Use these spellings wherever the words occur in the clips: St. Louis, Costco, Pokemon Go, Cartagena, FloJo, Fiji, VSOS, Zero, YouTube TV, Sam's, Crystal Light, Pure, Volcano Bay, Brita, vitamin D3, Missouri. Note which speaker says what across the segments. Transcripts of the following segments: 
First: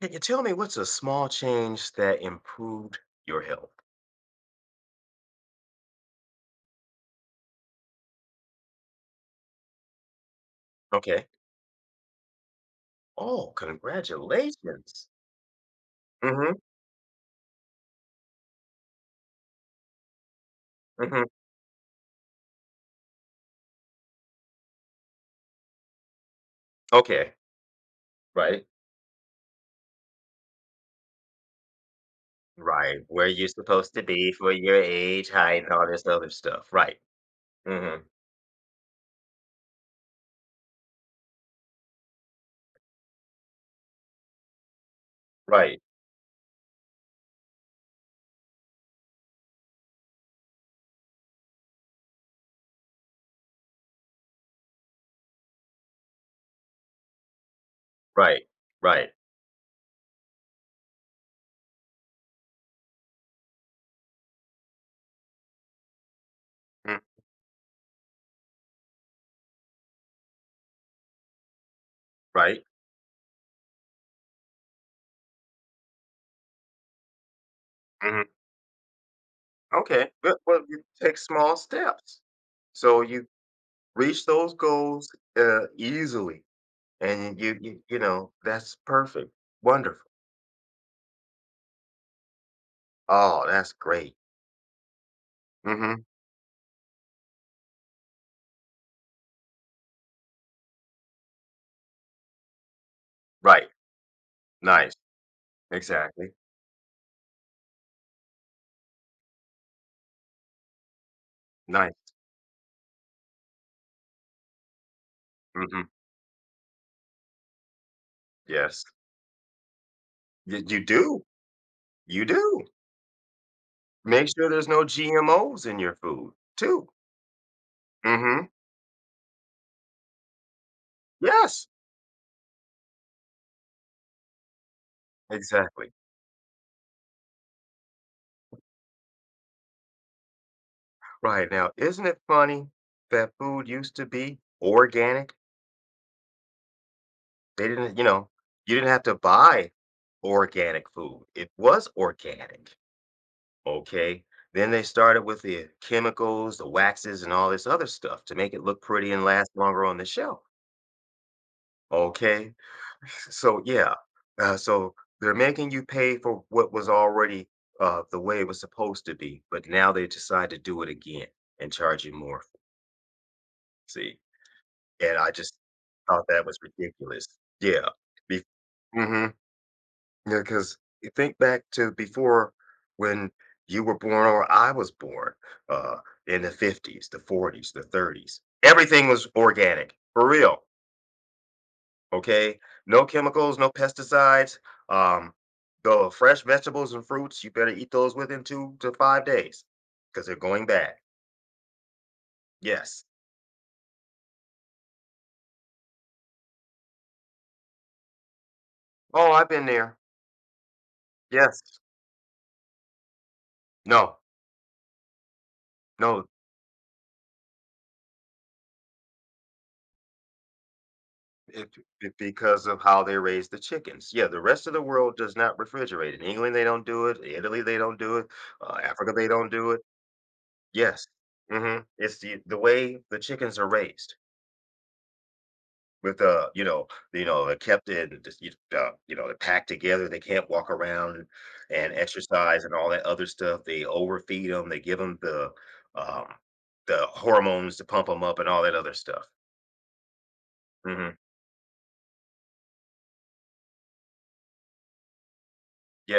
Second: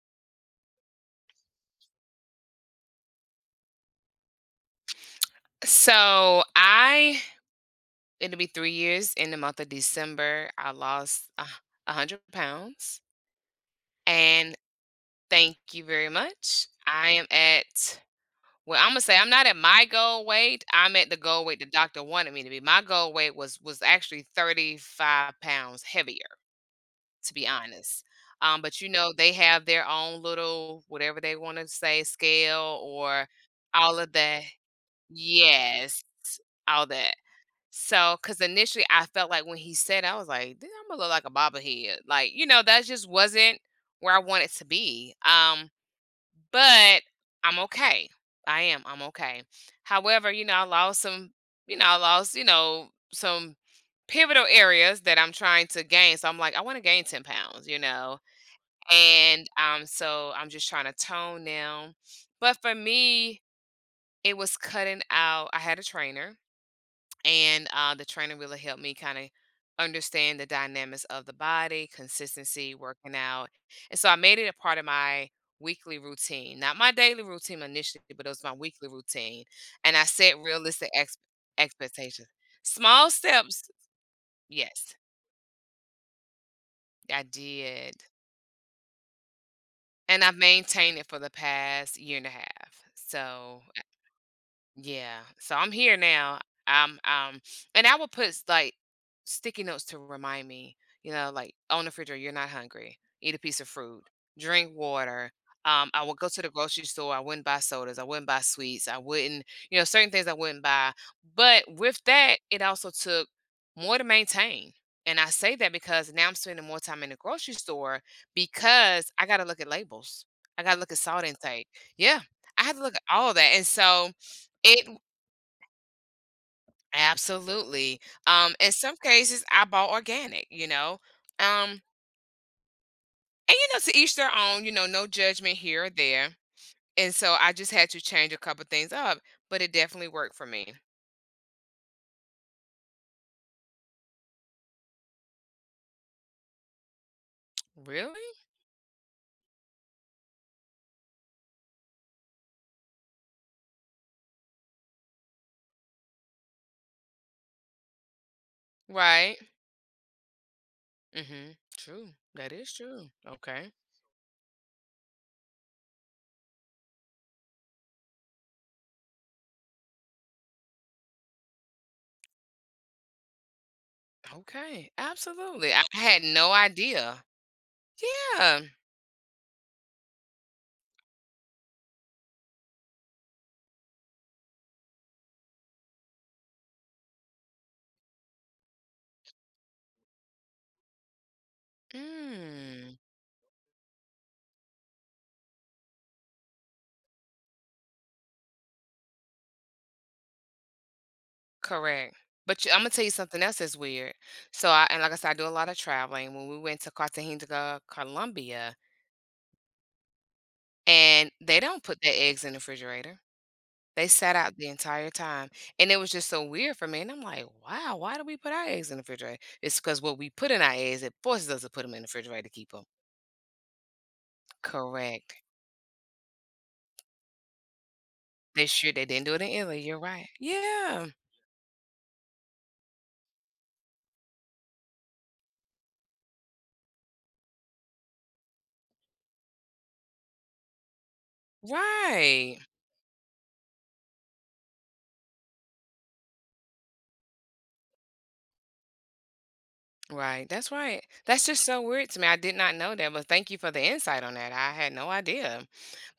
Speaker 1: Can you tell me what's a small change that improved your health?
Speaker 2: So I, it'll be 3 years in the month of December. I
Speaker 1: Okay.
Speaker 2: lost a hundred pounds,
Speaker 1: Oh,
Speaker 2: and
Speaker 1: congratulations.
Speaker 2: thank you very
Speaker 1: Mm-hmm.
Speaker 2: much. I am at, well, I'm gonna say I'm not at my goal weight. I'm at the
Speaker 1: Mm-hmm.
Speaker 2: goal weight the doctor wanted me to be. My goal weight was actually 35 pounds heavier,
Speaker 1: Okay.
Speaker 2: to be honest. Um,
Speaker 1: Right.
Speaker 2: but you know, they have their own little whatever they want to say scale
Speaker 1: Right. Where
Speaker 2: or
Speaker 1: you're supposed
Speaker 2: all
Speaker 1: to
Speaker 2: of
Speaker 1: be
Speaker 2: that.
Speaker 1: for your age, height, and all
Speaker 2: Yes,
Speaker 1: this other stuff.
Speaker 2: all
Speaker 1: Right.
Speaker 2: that.
Speaker 1: Mm-hmm.
Speaker 2: So, cause initially I felt like when he said, I was like, "Dude, Imma look like a bobblehead." Like, you know, that just wasn't where I wanted to be. Um,
Speaker 1: Right.
Speaker 2: but I'm okay. I'm okay. However, you know, I lost some, I lost, some pivotal areas that I'm trying to gain. So I'm like, I wanna gain 10 pounds, you know?
Speaker 1: Right. Right.
Speaker 2: And, so I'm just trying to tone down. But for me, it was cutting out, I had a trainer
Speaker 1: Mm.
Speaker 2: and the trainer really helped me kind of understand the dynamics of the body,
Speaker 1: Right.
Speaker 2: consistency, working out, and so I made it a part of my weekly routine, not my daily routine initially,
Speaker 1: Mm-hmm.
Speaker 2: but it was my weekly routine, and I
Speaker 1: Okay. Good.
Speaker 2: set
Speaker 1: Well, you
Speaker 2: realistic
Speaker 1: take small steps.
Speaker 2: expectations.
Speaker 1: So
Speaker 2: Small
Speaker 1: you
Speaker 2: steps,
Speaker 1: reach those
Speaker 2: yes,
Speaker 1: goals, easily.
Speaker 2: I
Speaker 1: And
Speaker 2: did,
Speaker 1: that's perfect. Wonderful.
Speaker 2: and I've maintained it for the past year and a half.
Speaker 1: Oh,
Speaker 2: So
Speaker 1: that's great.
Speaker 2: yeah. So I'm here
Speaker 1: Mm-hmm.
Speaker 2: now. Um, um, and I will put like sticky notes to remind me, you know, like on the refrigerator, you're not hungry. Eat a piece
Speaker 1: Right.
Speaker 2: of fruit, drink
Speaker 1: Nice,
Speaker 2: water. I would go
Speaker 1: exactly.
Speaker 2: to the grocery store. I wouldn't buy sodas. I wouldn't buy sweets. I wouldn't, you know, certain things I wouldn't buy. But with
Speaker 1: Nice,
Speaker 2: that, it also took more to maintain. And I say that
Speaker 1: mhm,
Speaker 2: because now I'm spending more time in the grocery store
Speaker 1: yes.
Speaker 2: because I got to look at labels. I
Speaker 1: You
Speaker 2: got to
Speaker 1: you
Speaker 2: look at
Speaker 1: do,
Speaker 2: salt intake. Yeah.
Speaker 1: you do.
Speaker 2: I had to look at all that. And so,
Speaker 1: Make sure there's no
Speaker 2: it,
Speaker 1: GMOs in your food too.
Speaker 2: absolutely.
Speaker 1: Mhm,
Speaker 2: In some cases, I bought organic, you know.
Speaker 1: yes,
Speaker 2: Um, and you know, to each their own, you know, no judgment here or
Speaker 1: exactly.
Speaker 2: there. And so I just had to change a couple things up, but it definitely worked for me.
Speaker 1: Right, now, isn't it funny that food used to be organic? They didn't you
Speaker 2: Really?
Speaker 1: know, You didn't have to buy organic food. It was organic, okay? Then they started with the chemicals, the waxes, and all this other stuff to make it look pretty and
Speaker 2: Right.
Speaker 1: last longer on the shelf,
Speaker 2: Mm-hmm. True. That
Speaker 1: okay?
Speaker 2: is true.
Speaker 1: So
Speaker 2: Okay.
Speaker 1: yeah, so they're making you pay for what was already the way it was supposed to be, but now they decide to do it again and charge you more. See,
Speaker 2: Okay.
Speaker 1: and I just
Speaker 2: Absolutely. I had
Speaker 1: thought that
Speaker 2: no
Speaker 1: was
Speaker 2: idea.
Speaker 1: ridiculous. Yeah, be-
Speaker 2: Yeah.
Speaker 1: hmm yeah, because you think back to before when you were born or I was born, uh, in the 50s, the 40s, the 30s. Everything was organic for real. Okay?
Speaker 2: Mm,
Speaker 1: No chemicals, no pesticides. Um, the fresh vegetables and fruits, you better eat those within 2 to 5 days because they're going bad.
Speaker 2: correct. But you, I'm gonna
Speaker 1: Yes.
Speaker 2: tell you something else that's weird. So I, and like I said, I do a lot of traveling. When we went to Cartagena, Colombia,
Speaker 1: Oh, I've been there.
Speaker 2: and they
Speaker 1: Yes.
Speaker 2: don't put their eggs in the refrigerator. They
Speaker 1: No,
Speaker 2: sat out the entire time, and it was
Speaker 1: no,
Speaker 2: just so weird for me, and I'm like, "Wow, why do we put our eggs in the refrigerator?" It's because what we put in our eggs, it forces us to
Speaker 1: it,
Speaker 2: put them in the refrigerator to
Speaker 1: because
Speaker 2: keep
Speaker 1: of
Speaker 2: them.
Speaker 1: how they raise the chickens. Yeah, the rest of the world
Speaker 2: Correct.
Speaker 1: does not refrigerate. In England, they don't do it. Italy, they don't do it.
Speaker 2: They sure they
Speaker 1: Africa,
Speaker 2: didn't
Speaker 1: they
Speaker 2: do it in
Speaker 1: don't do it.
Speaker 2: Italy, you're right.
Speaker 1: Yes.
Speaker 2: Yeah,
Speaker 1: Hmm. It's the way the chickens are raised. With they're kept in, just, they're packed together. They can't walk around and
Speaker 2: right.
Speaker 1: exercise and all that other stuff. They overfeed them. They give them um, the hormones to pump them up and all that other stuff.
Speaker 2: Right.
Speaker 1: Hmm.
Speaker 2: That's just so weird to me. I did not know that, but thank you for the insight on that. I had no idea.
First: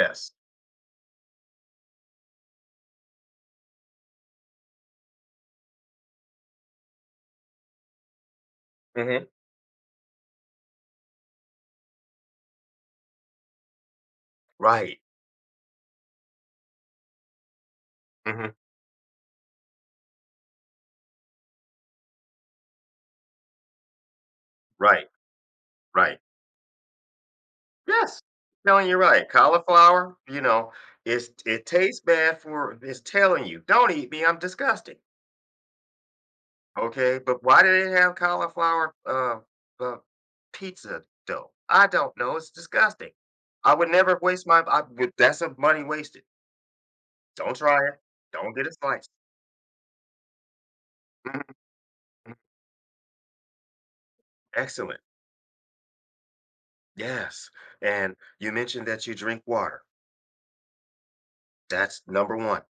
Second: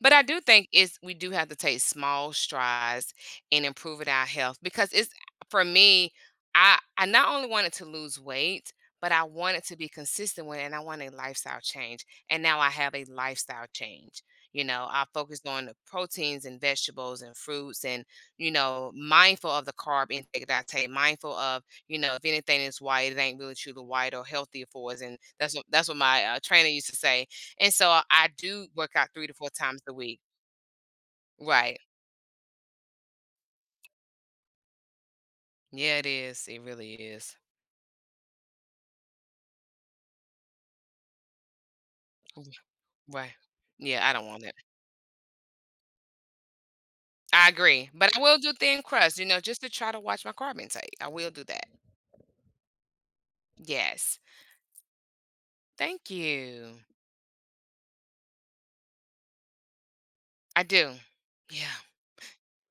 Speaker 2: But I do think it's, we do have to take small strides in improving our health because it's, for me, I not only wanted to lose weight, but I
Speaker 1: Hmm.
Speaker 2: wanted to be consistent with it and I want a lifestyle change. And now I have a lifestyle change. You know,
Speaker 1: Right.
Speaker 2: I focused on the proteins and vegetables and fruits and, you
Speaker 1: Hmm.
Speaker 2: know, mindful of the carb intake that I take, mindful of, you know, if anything is white, it ain't really truly white or healthy for us,
Speaker 1: Right.
Speaker 2: and that's what
Speaker 1: Right.
Speaker 2: my, trainer used to say, and so I
Speaker 1: Yes.
Speaker 2: I do
Speaker 1: Telling
Speaker 2: work
Speaker 1: you
Speaker 2: out 3
Speaker 1: right.
Speaker 2: to 4 times a
Speaker 1: Cauliflower.
Speaker 2: week.
Speaker 1: You know, it
Speaker 2: Right.
Speaker 1: tastes bad for. It's telling you, don't eat me. I'm disgusting.
Speaker 2: Yeah, it is, it really
Speaker 1: Okay,
Speaker 2: is.
Speaker 1: but why do they have cauliflower, uh, pizza dough? I don't know. It's
Speaker 2: Mm,
Speaker 1: disgusting.
Speaker 2: right.
Speaker 1: I would
Speaker 2: Yeah, I
Speaker 1: never
Speaker 2: don't want
Speaker 1: waste
Speaker 2: it.
Speaker 1: my. I would, that's a money wasted.
Speaker 2: I
Speaker 1: Don't try
Speaker 2: agree,
Speaker 1: it.
Speaker 2: but I will do
Speaker 1: Don't get a
Speaker 2: thin
Speaker 1: slice.
Speaker 2: crust, you know, just to try to watch my carb intake. I will
Speaker 1: Mhm.
Speaker 2: do that. Yes.
Speaker 1: Excellent.
Speaker 2: Thank you.
Speaker 1: Yes. And you mentioned that you drink water.
Speaker 2: I do. Yeah.
Speaker 1: That's number one.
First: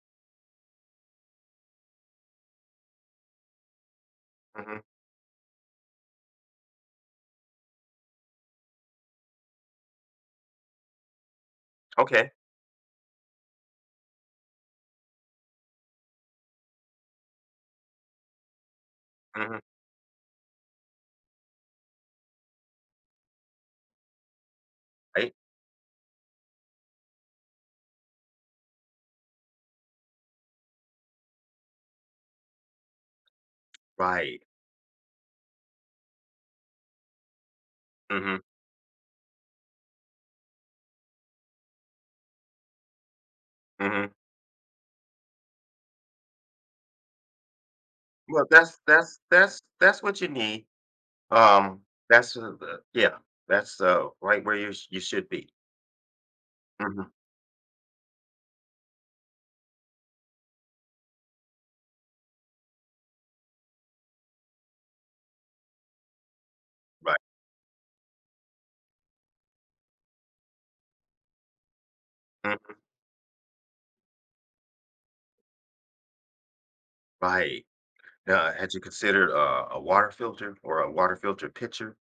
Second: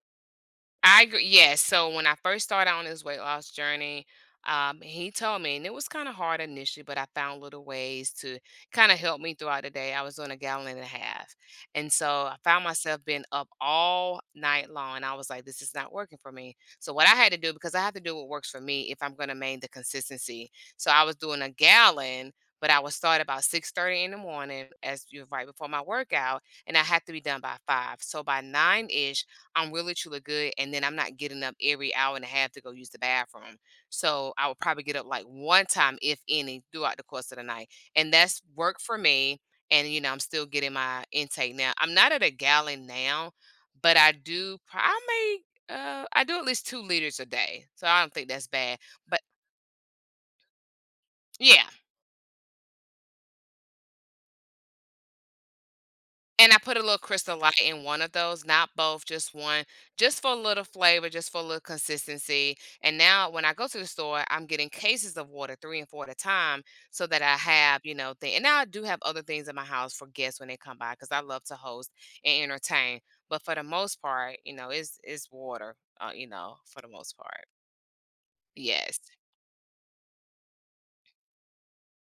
Speaker 2: I agree. Yes. So when I first started on this weight loss journey,
Speaker 1: Hmm.
Speaker 2: he told me, and it was kind of hard initially, but I found little ways to kind of help me throughout the day. I was doing a gallon and a half. And so
Speaker 1: Okay.
Speaker 2: I found myself being up all night long. And I was like, this is not working for me. So what I had to do, because I have to do what works for me if I'm going to
Speaker 1: Hmm.
Speaker 2: maintain the consistency. So I was doing a gallon. But I would start about 6:30 in the morning as you,
Speaker 1: Right.
Speaker 2: right before my workout, and I had to be done by five. So by nine-ish, I'm really truly good, and then I'm not getting up every hour and a half to go use the bathroom. So
Speaker 1: Right.
Speaker 2: I would probably get up like one time, if any, throughout the course of the night, and
Speaker 1: hmm
Speaker 2: that's work for me. And you know, I'm still getting my intake now. I'm not at a gallon now, but I
Speaker 1: hmm
Speaker 2: do. Pro- I may. I do at least 2 liters a day, so I don't think
Speaker 1: Well,
Speaker 2: that's
Speaker 1: that's
Speaker 2: bad.
Speaker 1: that's
Speaker 2: But
Speaker 1: that's that's what you need.
Speaker 2: yeah,
Speaker 1: Um. That's, yeah. That's right where you should be.
Speaker 2: and I put a little
Speaker 1: Hmm.
Speaker 2: Crystal Light in one of those, not both, just one, just for a little flavor, just for a little consistency. And now when I go to the store, I'm getting cases of water, three and four at a time, so
Speaker 1: Right.
Speaker 2: that I have, you know, thing. And now I do have other things in my house for guests when they come by, because I love to host and
Speaker 1: Mm-hmm.
Speaker 2: entertain. But for the most part, you know, it's water, you know, for the most part.
Speaker 1: Right. Had you
Speaker 2: Yes.
Speaker 1: considered a water filter or a water filter pitcher?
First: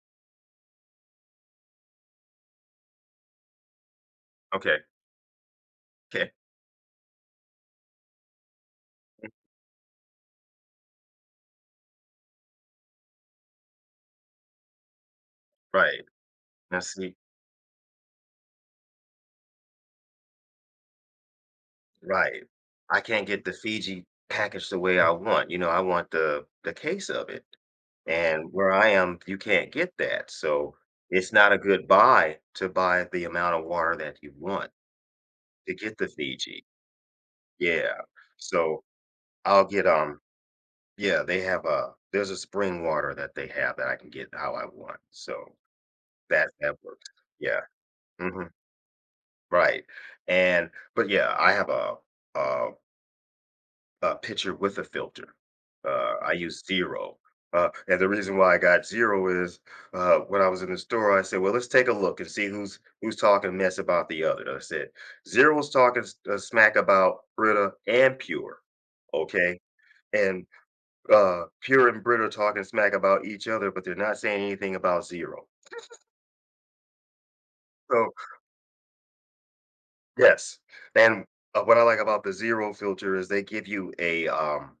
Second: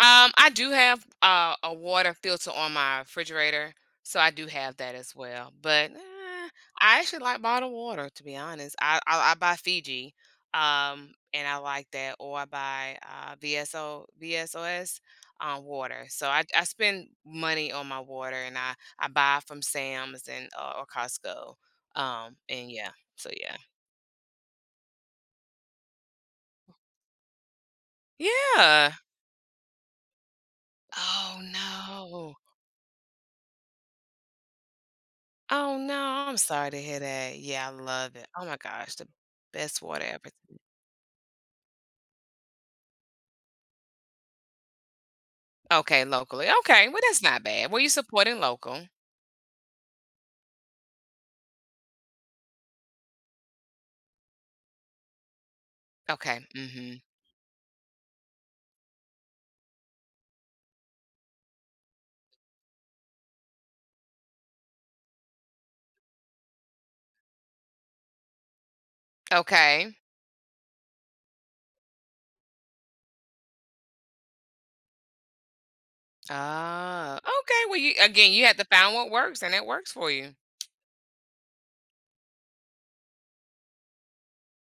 Speaker 2: I do have a water filter on my refrigerator, so I do have
Speaker 1: Okay.
Speaker 2: that as well. But
Speaker 1: Okay.
Speaker 2: eh, I actually like bottled water, to be honest. I buy Fiji, and I like that, or I buy VSOS
Speaker 1: Right.
Speaker 2: water. So I
Speaker 1: Now
Speaker 2: spend
Speaker 1: see.
Speaker 2: money on my water, and I buy from Sam's and or Costco.
Speaker 1: Right.
Speaker 2: And yeah,
Speaker 1: I can't
Speaker 2: so
Speaker 1: get the
Speaker 2: yeah,
Speaker 1: Fiji packaged the way I want. You know, I want the case of it. And where I
Speaker 2: yeah.
Speaker 1: am, you can't get that. So it's
Speaker 2: Oh
Speaker 1: not a good
Speaker 2: no.
Speaker 1: buy to buy the amount of water that you want to
Speaker 2: Oh, no,
Speaker 1: get the
Speaker 2: I'm
Speaker 1: Fiji.
Speaker 2: sorry to hear that. Yeah, I
Speaker 1: Yeah.
Speaker 2: love it. Oh my
Speaker 1: So
Speaker 2: gosh, the
Speaker 1: I'll
Speaker 2: best
Speaker 1: get
Speaker 2: water ever.
Speaker 1: yeah, they have a there's a spring water that they have that I can get how I want. So
Speaker 2: Okay, locally.
Speaker 1: that
Speaker 2: Okay, well,
Speaker 1: works.
Speaker 2: that's not
Speaker 1: Yeah.
Speaker 2: bad. Were you supporting
Speaker 1: Mhm.
Speaker 2: local?
Speaker 1: Right. And but yeah, I have a a picture with a filter. I
Speaker 2: Okay.
Speaker 1: use
Speaker 2: Hmm.
Speaker 1: 0. And the reason why I got 0 is, when I was in the store, I said, "Well, let's take a look and see who's talking mess about the other." I said, "0 is talking, s smack about Brita and Pure." Okay?
Speaker 2: Okay.
Speaker 1: And, Pure and Brita talking smack about each other, but they're not saying anything about Zero."
Speaker 2: Ah, okay. Well, you,
Speaker 1: So,
Speaker 2: again, you had to find what works, and it works for you.
Speaker 1: yes, and, what I like about the zero filter is they give you a, um,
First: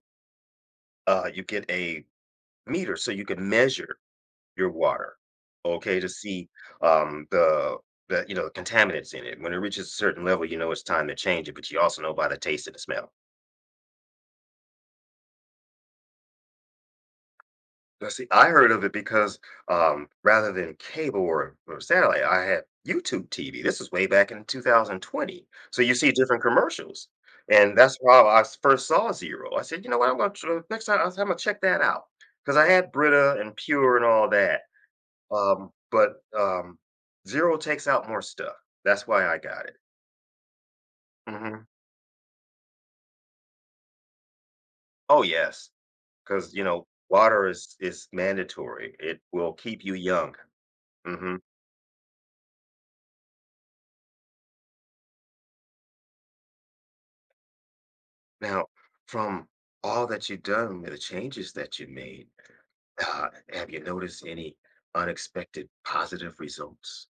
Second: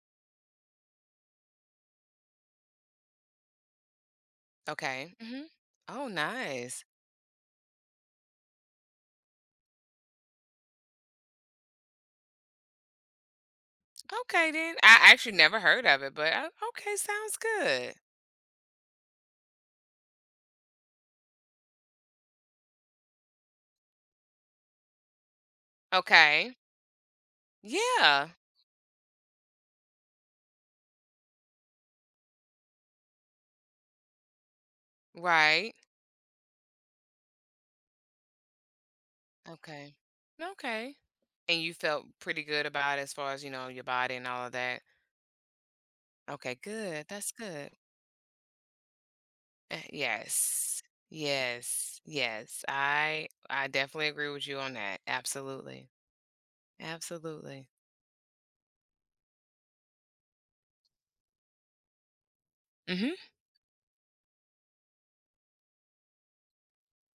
Speaker 1: uh, you get a meter so you can measure your
Speaker 2: Okay.
Speaker 1: water,
Speaker 2: Hmm.
Speaker 1: okay,
Speaker 2: Oh,
Speaker 1: to see,
Speaker 2: nice.
Speaker 1: the contaminants in it. When it reaches a certain level, you know it's time to change it, but you also know by the taste and the smell.
Speaker 2: Okay, then I actually never heard of it, but okay, sounds good.
Speaker 1: Now, see, I heard of it because, rather than cable or satellite, I had YouTube TV. This was way back in 2020. So you see different
Speaker 2: Okay.
Speaker 1: commercials. And that's how
Speaker 2: Yeah.
Speaker 1: I first saw Zero. I said, you know what? Next time I'm going to check that out. Because I had Brita and Pure and all that.
Speaker 2: Right.
Speaker 1: But, Zero takes out more stuff. That's why I got it.
Speaker 2: Okay. Okay. And
Speaker 1: Hmm.
Speaker 2: you felt pretty good about, as far as you know, your body and all of that.
Speaker 1: Oh, yes. Because,
Speaker 2: Okay,
Speaker 1: you know,
Speaker 2: good. That's
Speaker 1: water
Speaker 2: good.
Speaker 1: is mandatory, it will
Speaker 2: Eh,
Speaker 1: keep you young.
Speaker 2: yes.
Speaker 1: hmm
Speaker 2: Yes. Yes. I definitely agree with you on that. Absolutely. Absolutely.
Speaker 1: Now, from all that you've done, the changes that you made,
Speaker 2: Mhm.
Speaker 1: uh, have you noticed any unexpected positive results?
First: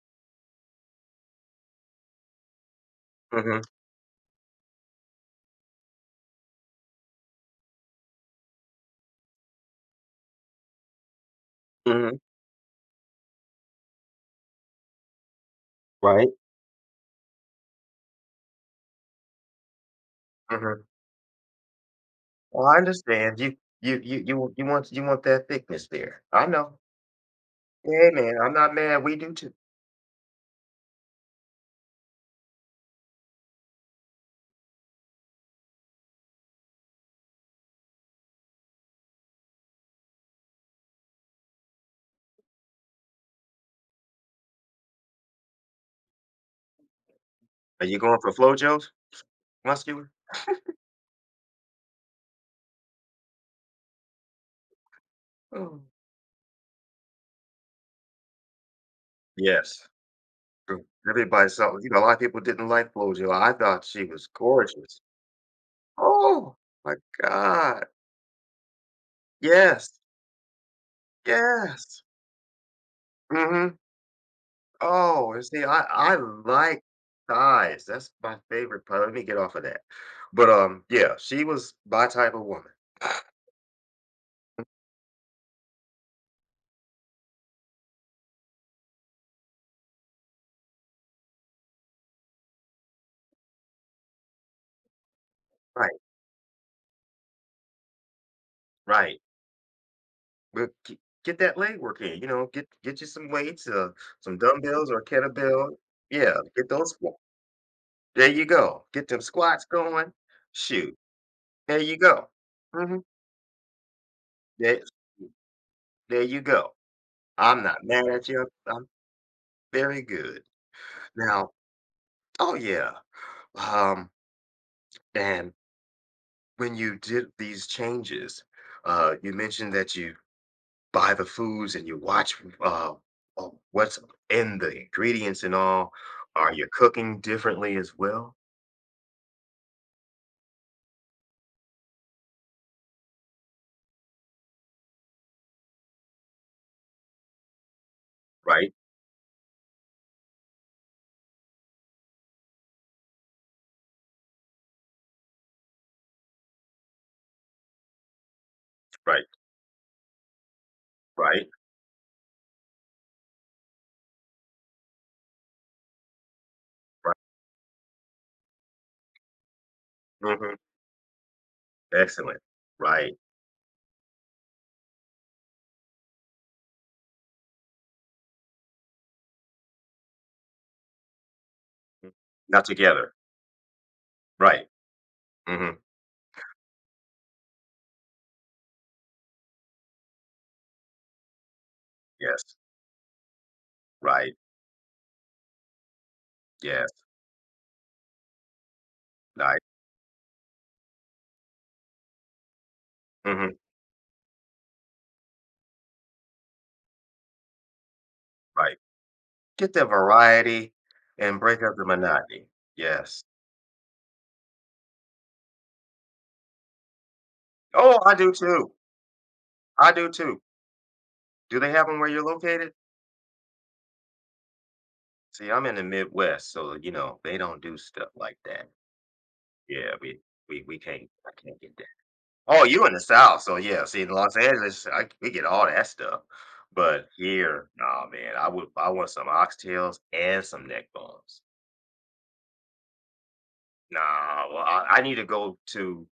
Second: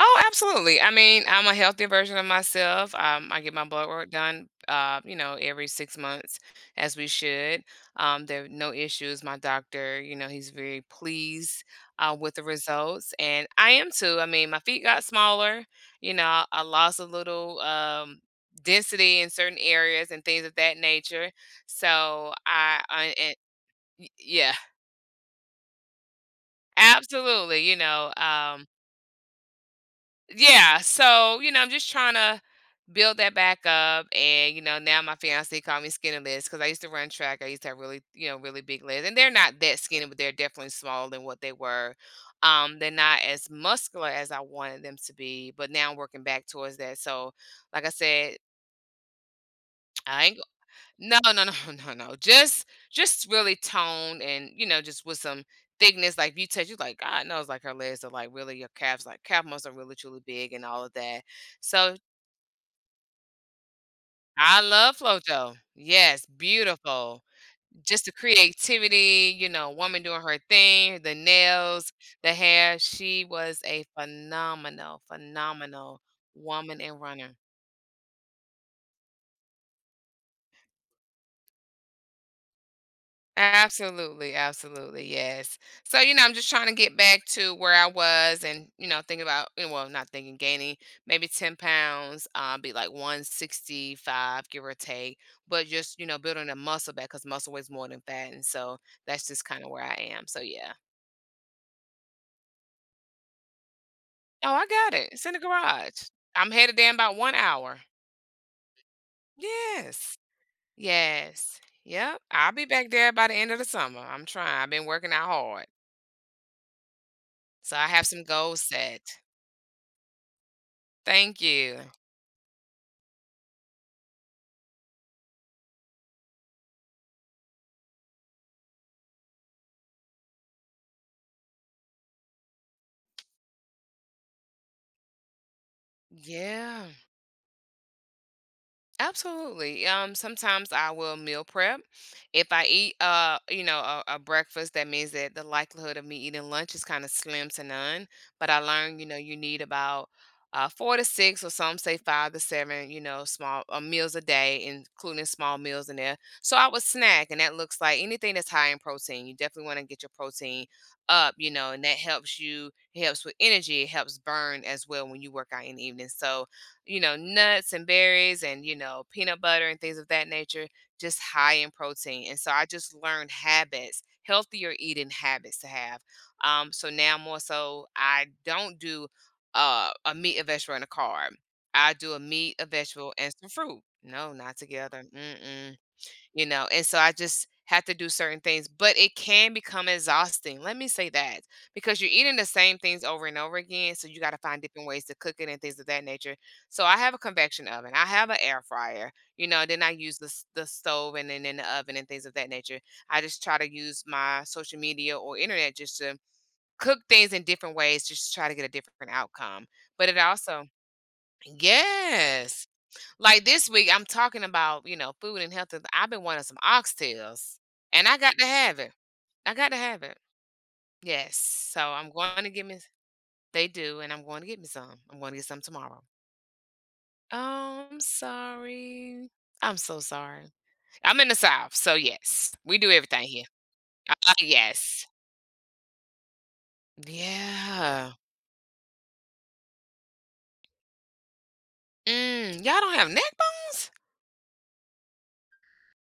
Speaker 2: Oh, absolutely. I mean, I'm a healthier version of myself. I get
Speaker 1: Mhm.
Speaker 2: my blood work done, you know, every 6 months, as we should. There are no issues. My doctor, you know, he's very pleased
Speaker 1: Mhm.
Speaker 2: with the results, and I am too. I mean, my feet got smaller. You
Speaker 1: Right?
Speaker 2: know, I lost a little density in certain areas and things of that
Speaker 1: Mhm.
Speaker 2: nature. So
Speaker 1: Well, I
Speaker 2: I and,
Speaker 1: understand you you
Speaker 2: y-
Speaker 1: you you
Speaker 2: yeah,
Speaker 1: you want you want that thickness there. I know.
Speaker 2: absolutely. You
Speaker 1: Hey,
Speaker 2: know,
Speaker 1: man, I'm not mad. We do too.
Speaker 2: yeah, so, you know, I'm just trying to build that back up, and, you know, now my fiancé called me skinny legs, because I used to run track, I used to have really, you know, really big legs, and they're not that skinny, but they're definitely smaller than what they were. They're not as muscular as I wanted them to be, but now I'm working back towards that, so, like
Speaker 1: Are
Speaker 2: I
Speaker 1: you going for
Speaker 2: said,
Speaker 1: FloJo's muscular?
Speaker 2: I ain't go No, no, no, no, no, just really toned and, you know, just with some
Speaker 1: Mm.
Speaker 2: thickness, like, if you touch you like, God knows, like, her legs are, like, really your calves like, calf muscles are
Speaker 1: Yes.
Speaker 2: really, truly big and all
Speaker 1: True.
Speaker 2: of that.
Speaker 1: Everybody saw,
Speaker 2: So
Speaker 1: a lot of people didn't like FloJo. I thought she was
Speaker 2: I love
Speaker 1: gorgeous.
Speaker 2: FloJo. Yes,
Speaker 1: Oh my
Speaker 2: beautiful.
Speaker 1: God.
Speaker 2: Just the creativity, you know,
Speaker 1: Yes.
Speaker 2: woman doing her thing, the nails,
Speaker 1: Yes.
Speaker 2: the hair. She was
Speaker 1: hmm
Speaker 2: a phenomenal,
Speaker 1: Oh, and see, I
Speaker 2: phenomenal
Speaker 1: I
Speaker 2: woman
Speaker 1: like
Speaker 2: and runner.
Speaker 1: thighs. That's my favorite part. Let me get off of that. But, yeah, she was my type of woman.
Speaker 2: Absolutely, absolutely, yes. So, you know, I'm just trying to get back to where I was and, you know, think about, eh, well, not thinking gaining maybe 10 pounds, be like 165, give or take, but
Speaker 1: Right,
Speaker 2: just, you know, building a muscle back because muscle weighs more than fat. And so
Speaker 1: right.
Speaker 2: that's just kind of where I am. So,
Speaker 1: But
Speaker 2: yeah.
Speaker 1: g get that leg work in, get you some weights, some
Speaker 2: Oh, I
Speaker 1: dumbbells
Speaker 2: got
Speaker 1: or
Speaker 2: it. It's in the
Speaker 1: kettlebell.
Speaker 2: garage.
Speaker 1: Yeah,
Speaker 2: I'm
Speaker 1: get
Speaker 2: headed there in
Speaker 1: those squa.
Speaker 2: about 1 hour.
Speaker 1: There you go. Get them squats going.
Speaker 2: Yes.
Speaker 1: Shoot,
Speaker 2: Yes.
Speaker 1: there you
Speaker 2: Yep.
Speaker 1: go.
Speaker 2: I'll be back
Speaker 1: Mhm.
Speaker 2: there by the end of the summer. I'm trying. I've
Speaker 1: There
Speaker 2: been working out hard.
Speaker 1: there you go. I'm
Speaker 2: So
Speaker 1: not
Speaker 2: I
Speaker 1: mad
Speaker 2: have some
Speaker 1: at you.
Speaker 2: goals
Speaker 1: I'm
Speaker 2: set.
Speaker 1: very good.
Speaker 2: Thank
Speaker 1: Now.
Speaker 2: you.
Speaker 1: Oh, yeah. Um, and when you did these changes, you mentioned that you buy the foods and you watch, uh, what's in the ingredients and all. Are you
Speaker 2: Yeah,
Speaker 1: cooking differently as well?
Speaker 2: absolutely. Sometimes I will meal prep. If I eat, you know, a breakfast, that means that the likelihood of me eating lunch is kind of slim to none. But I
Speaker 1: Right,
Speaker 2: learned, you know, you need about four to six, or some say five to seven, you know, small meals a day, including small meals in there. So I would snack, and that looks like anything that's high in
Speaker 1: right,
Speaker 2: protein. You definitely want to get your protein up,
Speaker 1: right,
Speaker 2: you know, and that helps you. It helps with energy. It helps burn as well when you work out in the evening. So you
Speaker 1: right.
Speaker 2: know, nuts and berries and, you know, peanut butter and things of that
Speaker 1: Hmm.
Speaker 2: nature, just high in protein. And
Speaker 1: Excellent.
Speaker 2: so I just
Speaker 1: Right.
Speaker 2: learned habits, healthier eating habits to have. So now more so, I don't do a meat, a vegetable, and a carb. I
Speaker 1: Mm.
Speaker 2: do a meat,
Speaker 1: Not
Speaker 2: a
Speaker 1: together.
Speaker 2: vegetable, and some fruit. No, not
Speaker 1: Right.
Speaker 2: together.
Speaker 1: Hmm.
Speaker 2: Mm-mm. You know, and so I just have to do certain things, but it can become exhausting, let me say that, because you're eating the
Speaker 1: Yes.
Speaker 2: same things over and over again, so you got
Speaker 1: Right.
Speaker 2: to find different ways to cook it and things of that nature. So
Speaker 1: Yes.
Speaker 2: I have a convection oven, I have an air fryer, you
Speaker 1: Right.
Speaker 2: know, then I use the, the stove, and then in the oven and things of that nature. I just
Speaker 1: Hmm.
Speaker 2: try to use my social media or internet just to cook things in different ways just to try to get a
Speaker 1: Right.
Speaker 2: different outcome.
Speaker 1: Get that
Speaker 2: But it also,
Speaker 1: variety and break up the monotony.
Speaker 2: yes,
Speaker 1: Yes.
Speaker 2: like this week, I'm talking about, you know, food and health, and I've been wanting some oxtails,
Speaker 1: Oh,
Speaker 2: and
Speaker 1: I
Speaker 2: I
Speaker 1: do
Speaker 2: got to
Speaker 1: too.
Speaker 2: have it. I got to
Speaker 1: I
Speaker 2: have
Speaker 1: do
Speaker 2: it.
Speaker 1: too.
Speaker 2: Yes.
Speaker 1: Do they
Speaker 2: So
Speaker 1: have them where
Speaker 2: I'm
Speaker 1: you're
Speaker 2: going to get
Speaker 1: located?
Speaker 2: me. They do, and I'm going to get me some. I'm going to get
Speaker 1: See,
Speaker 2: some
Speaker 1: I'm in the
Speaker 2: tomorrow.
Speaker 1: Midwest, so, they don't do
Speaker 2: Oh, I'm
Speaker 1: stuff like that.
Speaker 2: sorry. I'm
Speaker 1: Yeah,
Speaker 2: so sorry.
Speaker 1: we can't
Speaker 2: I'm in
Speaker 1: I
Speaker 2: the
Speaker 1: can't
Speaker 2: South,
Speaker 1: get that.
Speaker 2: so yes,
Speaker 1: Oh,
Speaker 2: we
Speaker 1: you
Speaker 2: do
Speaker 1: in the
Speaker 2: everything
Speaker 1: South,
Speaker 2: here.
Speaker 1: so yeah, see, in Los Angeles,
Speaker 2: Yes.
Speaker 1: I we get all that stuff. But here, nah,
Speaker 2: Yeah.
Speaker 1: man, I want some oxtails and some neck bones.
Speaker 2: Mm, y'all don't have neck bones?
Speaker 1: Nah, well, I need to go to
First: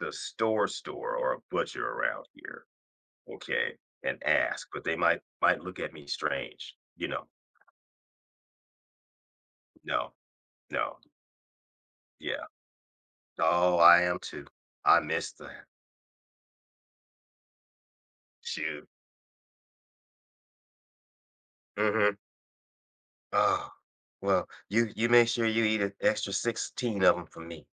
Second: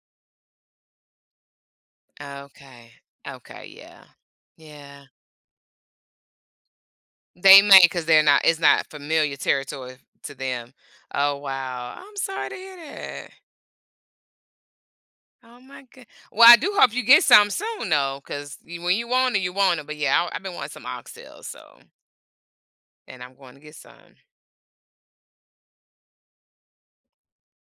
Speaker 1: the store or a butcher around here,
Speaker 2: Okay. Okay.
Speaker 1: okay,
Speaker 2: Yeah.
Speaker 1: and ask, but they
Speaker 2: Yeah.
Speaker 1: might look at me strange.
Speaker 2: They may, because 'cause they're not, it's not familiar territory
Speaker 1: No,
Speaker 2: to them.
Speaker 1: no,
Speaker 2: Oh, wow. I'm
Speaker 1: yeah.
Speaker 2: sorry to hear that.
Speaker 1: Oh, I am too. I miss the
Speaker 2: Oh my god, well, I do hope you get some soon though, cause
Speaker 1: shoot.
Speaker 2: when you want it, but yeah, I've been wanting some oxtails, so
Speaker 1: Mhm.
Speaker 2: and I'm going to
Speaker 1: Oh,
Speaker 2: get some.
Speaker 1: well, you make sure you eat an extra 16 of them for me.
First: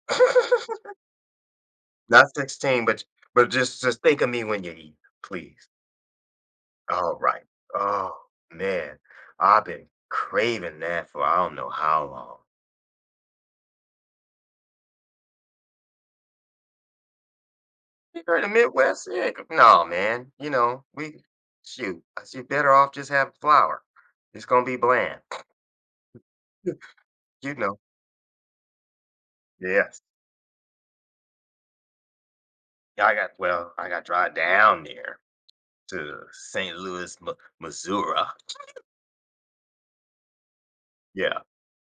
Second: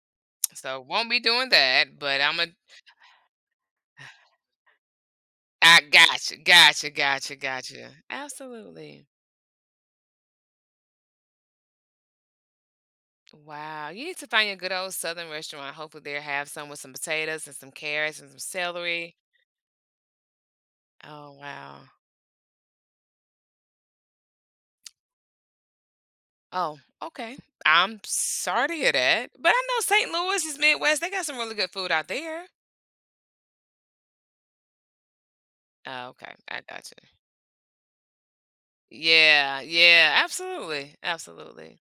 Speaker 2: So, won't be doing that, but
Speaker 1: Not
Speaker 2: I'm a. I am,
Speaker 1: 16, but just think of me when you eat, please.
Speaker 2: ai gotcha, gotcha,
Speaker 1: All
Speaker 2: gotcha,
Speaker 1: right.
Speaker 2: gotcha.
Speaker 1: Oh, man.
Speaker 2: Absolutely.
Speaker 1: I've been craving that for I don't know how long.
Speaker 2: Wow, you need to find a good old southern restaurant. Hopefully, they have some with some potatoes and some carrots
Speaker 1: You
Speaker 2: and some
Speaker 1: heard the Midwest,
Speaker 2: celery.
Speaker 1: yeah, no, man. You know, we
Speaker 2: Oh, wow.
Speaker 1: shoot. I see better off just have flour. It's gonna be bland.
Speaker 2: Oh, okay.
Speaker 1: You know.
Speaker 2: I'm sorry to hear that, but I know
Speaker 1: Yes.
Speaker 2: St. Louis is Midwest. They got some really good food out there.
Speaker 1: Yeah, I got drive down there
Speaker 2: Oh,
Speaker 1: to
Speaker 2: okay. I
Speaker 1: St.
Speaker 2: got you.
Speaker 1: Louis, Missouri.
Speaker 2: Yeah, yeah, absolutely.
Speaker 1: Yeah.
Speaker 2: Absolutely.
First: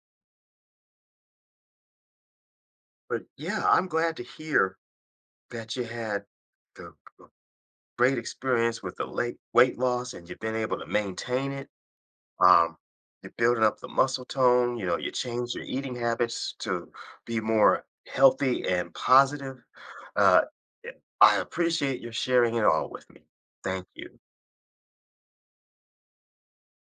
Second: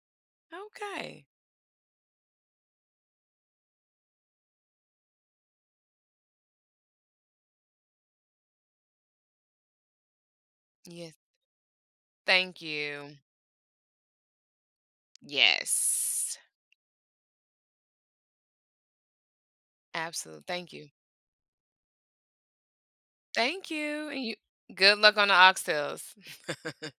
Speaker 2: Okay.
Speaker 1: But yeah, I'm glad to hear that you had the g- great experience with the late weight loss and you've been able to
Speaker 2: Yes.
Speaker 1: maintain it.
Speaker 2: Thank
Speaker 1: Um,
Speaker 2: you.
Speaker 1: you're building up the muscle tone, you change your eating
Speaker 2: Yes.
Speaker 1: habits to be more healthy and positive. Uh,
Speaker 2: Absolutely. Thank
Speaker 1: yeah,
Speaker 2: you.
Speaker 1: I appreciate your sharing it all with me.
Speaker 2: Thank
Speaker 1: Thank
Speaker 2: you.
Speaker 1: you.
Speaker 2: And you, good luck on the oxtails.